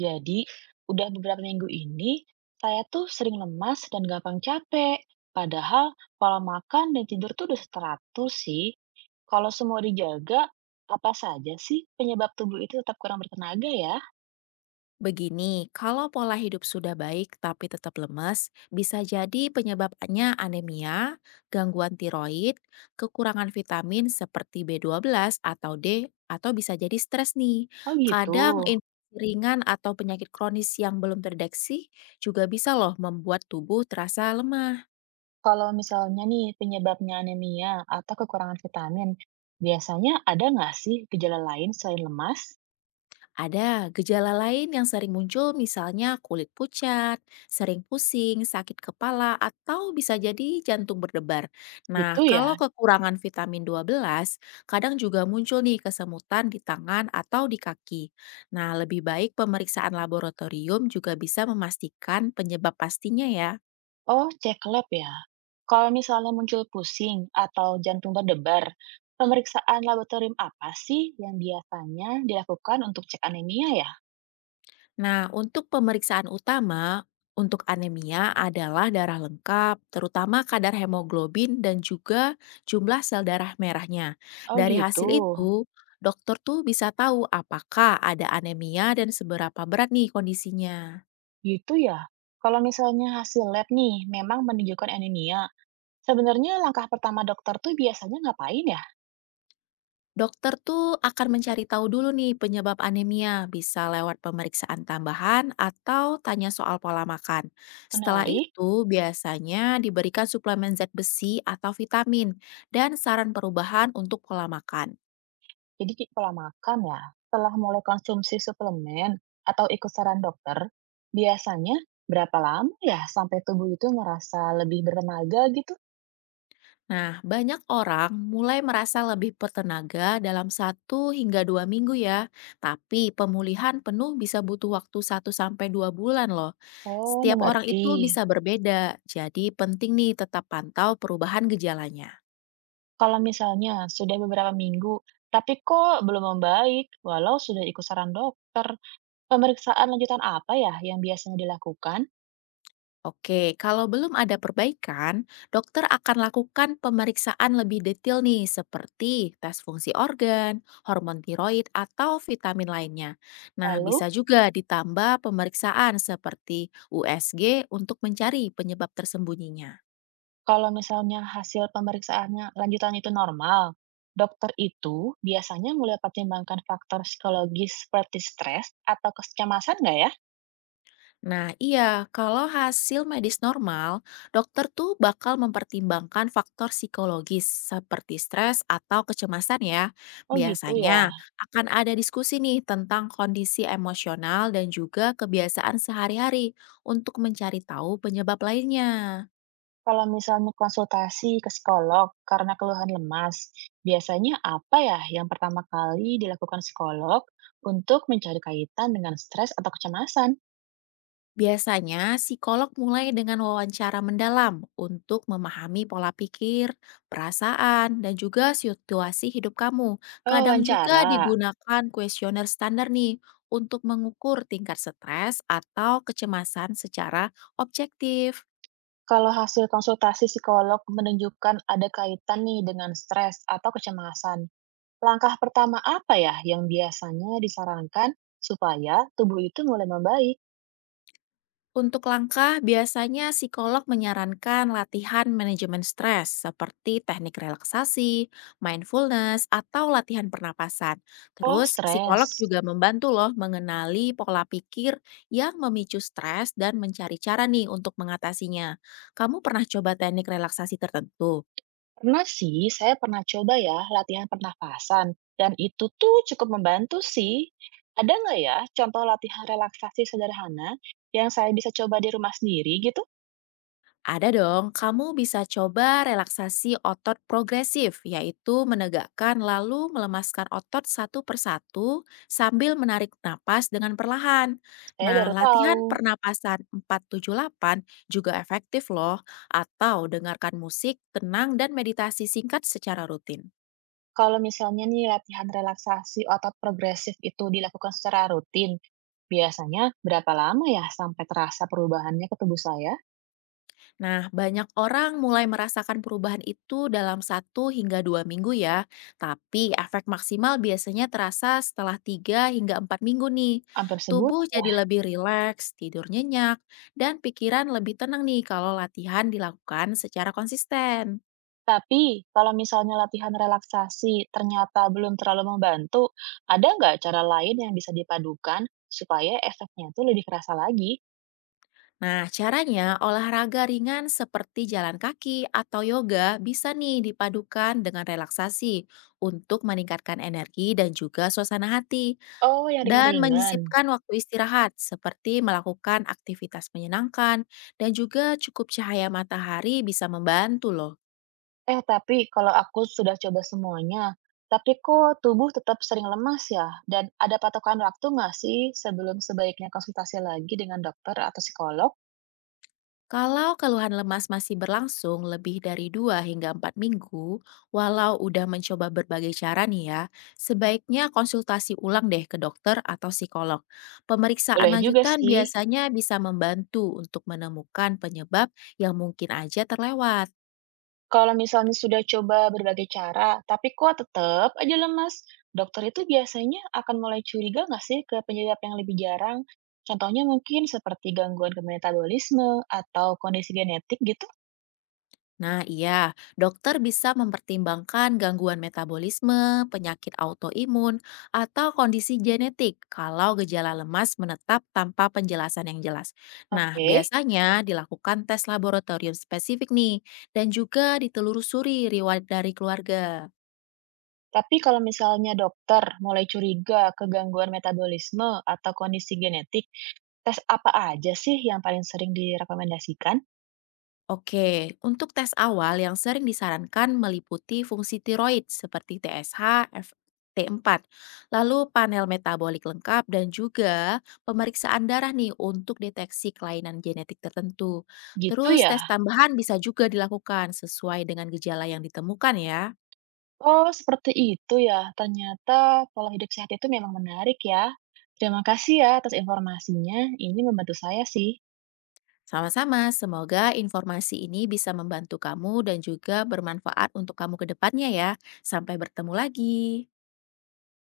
Jadi, udah beberapa minggu ini, saya tuh sering lemas dan gampang capek. Padahal pola makan dan tidur tuh udah teratur sih. Kalau semua dijaga, apa saja sih penyebab tubuh itu tetap kurang bertenaga ya? Begini, kalau pola hidup sudah baik tapi tetap lemes, bisa jadi penyebabnya anemia, gangguan tiroid, kekurangan vitamin seperti B12 atau D, atau bisa jadi stres nih. Oh gitu. Kadang infeksi ringan atau penyakit kronis yang belum terdeteksi juga bisa loh membuat tubuh terasa lemah. Kalau misalnya nih penyebabnya anemia atau kekurangan vitamin, biasanya ada nggak sih gejala lain selain lemas? Ada gejala lain yang sering muncul misalnya kulit pucat, sering pusing, sakit kepala, atau bisa jadi jantung berdebar. Nah, Gitu ya? kalau kekurangan vitamin 12, kadang juga muncul nih kesemutan di tangan atau di kaki. Nah, lebih baik pemeriksaan laboratorium juga bisa memastikan penyebab pastinya ya. Oh, cek lab ya. Kalau misalnya muncul pusing atau jantung berdebar, pemeriksaan laboratorium apa sih yang biasanya dilakukan untuk cek anemia ya? Nah, untuk pemeriksaan utama untuk anemia adalah darah lengkap, terutama kadar hemoglobin dan juga jumlah sel darah merahnya. Oh Dari gitu, hasil itu, dokter tuh bisa tahu apakah ada anemia dan seberapa berat nih kondisinya. gitu ya. Kalau misalnya hasil lab nih memang menunjukkan anemia, sebenarnya langkah pertama dokter tuh biasanya ngapain ya? Dokter tuh akan mencari tahu dulu nih penyebab anemia, bisa lewat pemeriksaan tambahan atau tanya soal pola makan. Setelah Menarik. itu, biasanya diberikan suplemen zat besi atau vitamin dan saran perubahan untuk pola makan. Jadi pola makan ya. Setelah mulai konsumsi suplemen atau ikut saran dokter, biasanya berapa lama ya sampai tubuh itu ngerasa lebih bertenaga gitu? Nah, banyak orang mulai merasa lebih bertenaga dalam satu hingga dua minggu ya. Tapi pemulihan penuh bisa butuh waktu satu sampai 2 bulan loh. Oh, Setiap orang mengerti. itu bisa berbeda, jadi penting nih tetap pantau perubahan gejalanya. Kalau misalnya sudah beberapa minggu, tapi kok belum membaik, walau sudah ikut saran dokter, pemeriksaan lanjutan apa ya yang biasanya dilakukan? Oke, kalau belum ada perbaikan, dokter akan lakukan pemeriksaan lebih detail nih, seperti tes fungsi organ, hormon tiroid, atau vitamin lainnya. Nah, Lalu, bisa juga ditambah pemeriksaan seperti USG untuk mencari penyebab tersembunyinya. kalau misalnya hasil pemeriksaannya lanjutan itu normal, dokter itu biasanya mulai pertimbangkan faktor psikologis seperti stres atau kecemasan nggak ya? Nah, iya, kalau hasil medis normal, dokter tuh bakal mempertimbangkan faktor psikologis seperti stres atau kecemasan ya. Oh gitu ya. Biasanya akan ada diskusi nih tentang kondisi emosional dan juga kebiasaan sehari-hari untuk mencari tahu penyebab lainnya. Kalau misalnya konsultasi ke psikolog karena keluhan lemas, biasanya apa ya yang pertama kali dilakukan psikolog untuk mencari kaitan dengan stres atau kecemasan? Biasanya, psikolog mulai dengan wawancara mendalam untuk memahami pola pikir, perasaan, dan juga situasi hidup kamu. Oh, Kadang juga wawancara. digunakan kuesioner standar nih untuk mengukur tingkat stres atau kecemasan secara objektif. Kalau hasil konsultasi psikolog menunjukkan ada kaitan nih dengan stres atau kecemasan, langkah pertama apa ya yang biasanya disarankan supaya tubuh itu mulai membaik? Untuk langkah, biasanya psikolog menyarankan latihan manajemen stres seperti teknik relaksasi, mindfulness, atau latihan pernapasan. Oh, Terus, stres. psikolog juga membantu loh mengenali pola pikir yang memicu stres dan mencari cara nih untuk mengatasinya. Kamu pernah coba teknik relaksasi tertentu? Pernah sih, saya pernah coba ya latihan pernafasan, dan itu tuh cukup membantu sih. Ada nggak ya contoh latihan relaksasi sederhana yang saya bisa coba di rumah sendiri gitu? Ada dong, kamu bisa coba relaksasi otot progresif, yaitu menegakkan lalu melemaskan otot satu persatu sambil menarik napas dengan perlahan. Saya Nah, baru tahu. latihan pernapasan 478 juga efektif loh, atau dengarkan musik, tenang, dan meditasi singkat secara rutin. Kalau misalnya nih latihan relaksasi otot progresif itu dilakukan secara rutin, biasanya berapa lama ya sampai terasa perubahannya ke tubuh saya? Nah, banyak orang mulai merasakan perubahan itu dalam satu hingga dua minggu ya, tapi efek maksimal biasanya terasa setelah tiga hingga empat minggu nih. Hampir sebulan. Tubuh jadi lebih rileks, tidur nyenyak, dan pikiran lebih tenang nih kalau latihan dilakukan secara konsisten. Tapi, kalau misalnya latihan relaksasi ternyata belum terlalu membantu, ada nggak cara lain yang bisa dipadukan supaya efeknya itu lebih kerasa lagi? Nah, caranya olahraga ringan seperti jalan kaki atau yoga bisa nih dipadukan dengan relaksasi untuk meningkatkan energi dan juga suasana hati. Oh, yang Dan ringan-ringan. menyisipkan waktu istirahat, seperti melakukan aktivitas menyenangkan dan juga cukup cahaya matahari bisa membantu loh. Eh, tapi kalau aku sudah coba semuanya, tapi kok tubuh tetap sering lemas ya? Dan ada patokan waktu nggak sih sebelum sebaiknya konsultasi lagi dengan dokter atau psikolog? Kalau keluhan lemas masih berlangsung lebih dari 2 hingga 4 minggu, walau udah mencoba berbagai cara nih ya, sebaiknya konsultasi ulang deh ke dokter atau psikolog. Pemeriksaan Boleh juga lanjutan sih. biasanya bisa membantu untuk menemukan penyebab yang mungkin aja terlewat. Kalau misalnya sudah coba berbagai cara, tapi kok tetap aja lemas, dokter itu biasanya akan mulai curiga nggak sih ke penyebab yang lebih jarang? Contohnya mungkin seperti gangguan ke metabolisme atau kondisi genetik gitu. Nah, iya, dokter bisa mempertimbangkan gangguan metabolisme, penyakit autoimun, atau kondisi genetik kalau gejala lemas menetap tanpa penjelasan yang jelas. Nah, Oke, biasanya dilakukan tes laboratorium spesifik nih, dan juga ditelusuri riwayat dari keluarga. tapi kalau misalnya dokter mulai curiga ke gangguan metabolisme atau kondisi genetik, tes apa aja sih yang paling sering direkomendasikan? Oke, untuk tes awal yang sering disarankan meliputi fungsi tiroid seperti TSH, FT4, lalu panel metabolik lengkap dan juga pemeriksaan darah nih untuk deteksi kelainan genetik tertentu. Gitu Terus ya. tes tambahan bisa juga dilakukan sesuai dengan gejala yang ditemukan ya. Oh, seperti itu ya. Ternyata pola hidup sehat itu memang menarik ya. Terima kasih ya atas informasinya. Ini membantu saya sih. Sama-sama, semoga informasi ini bisa membantu kamu dan juga bermanfaat untuk kamu ke depannya ya. Sampai bertemu lagi.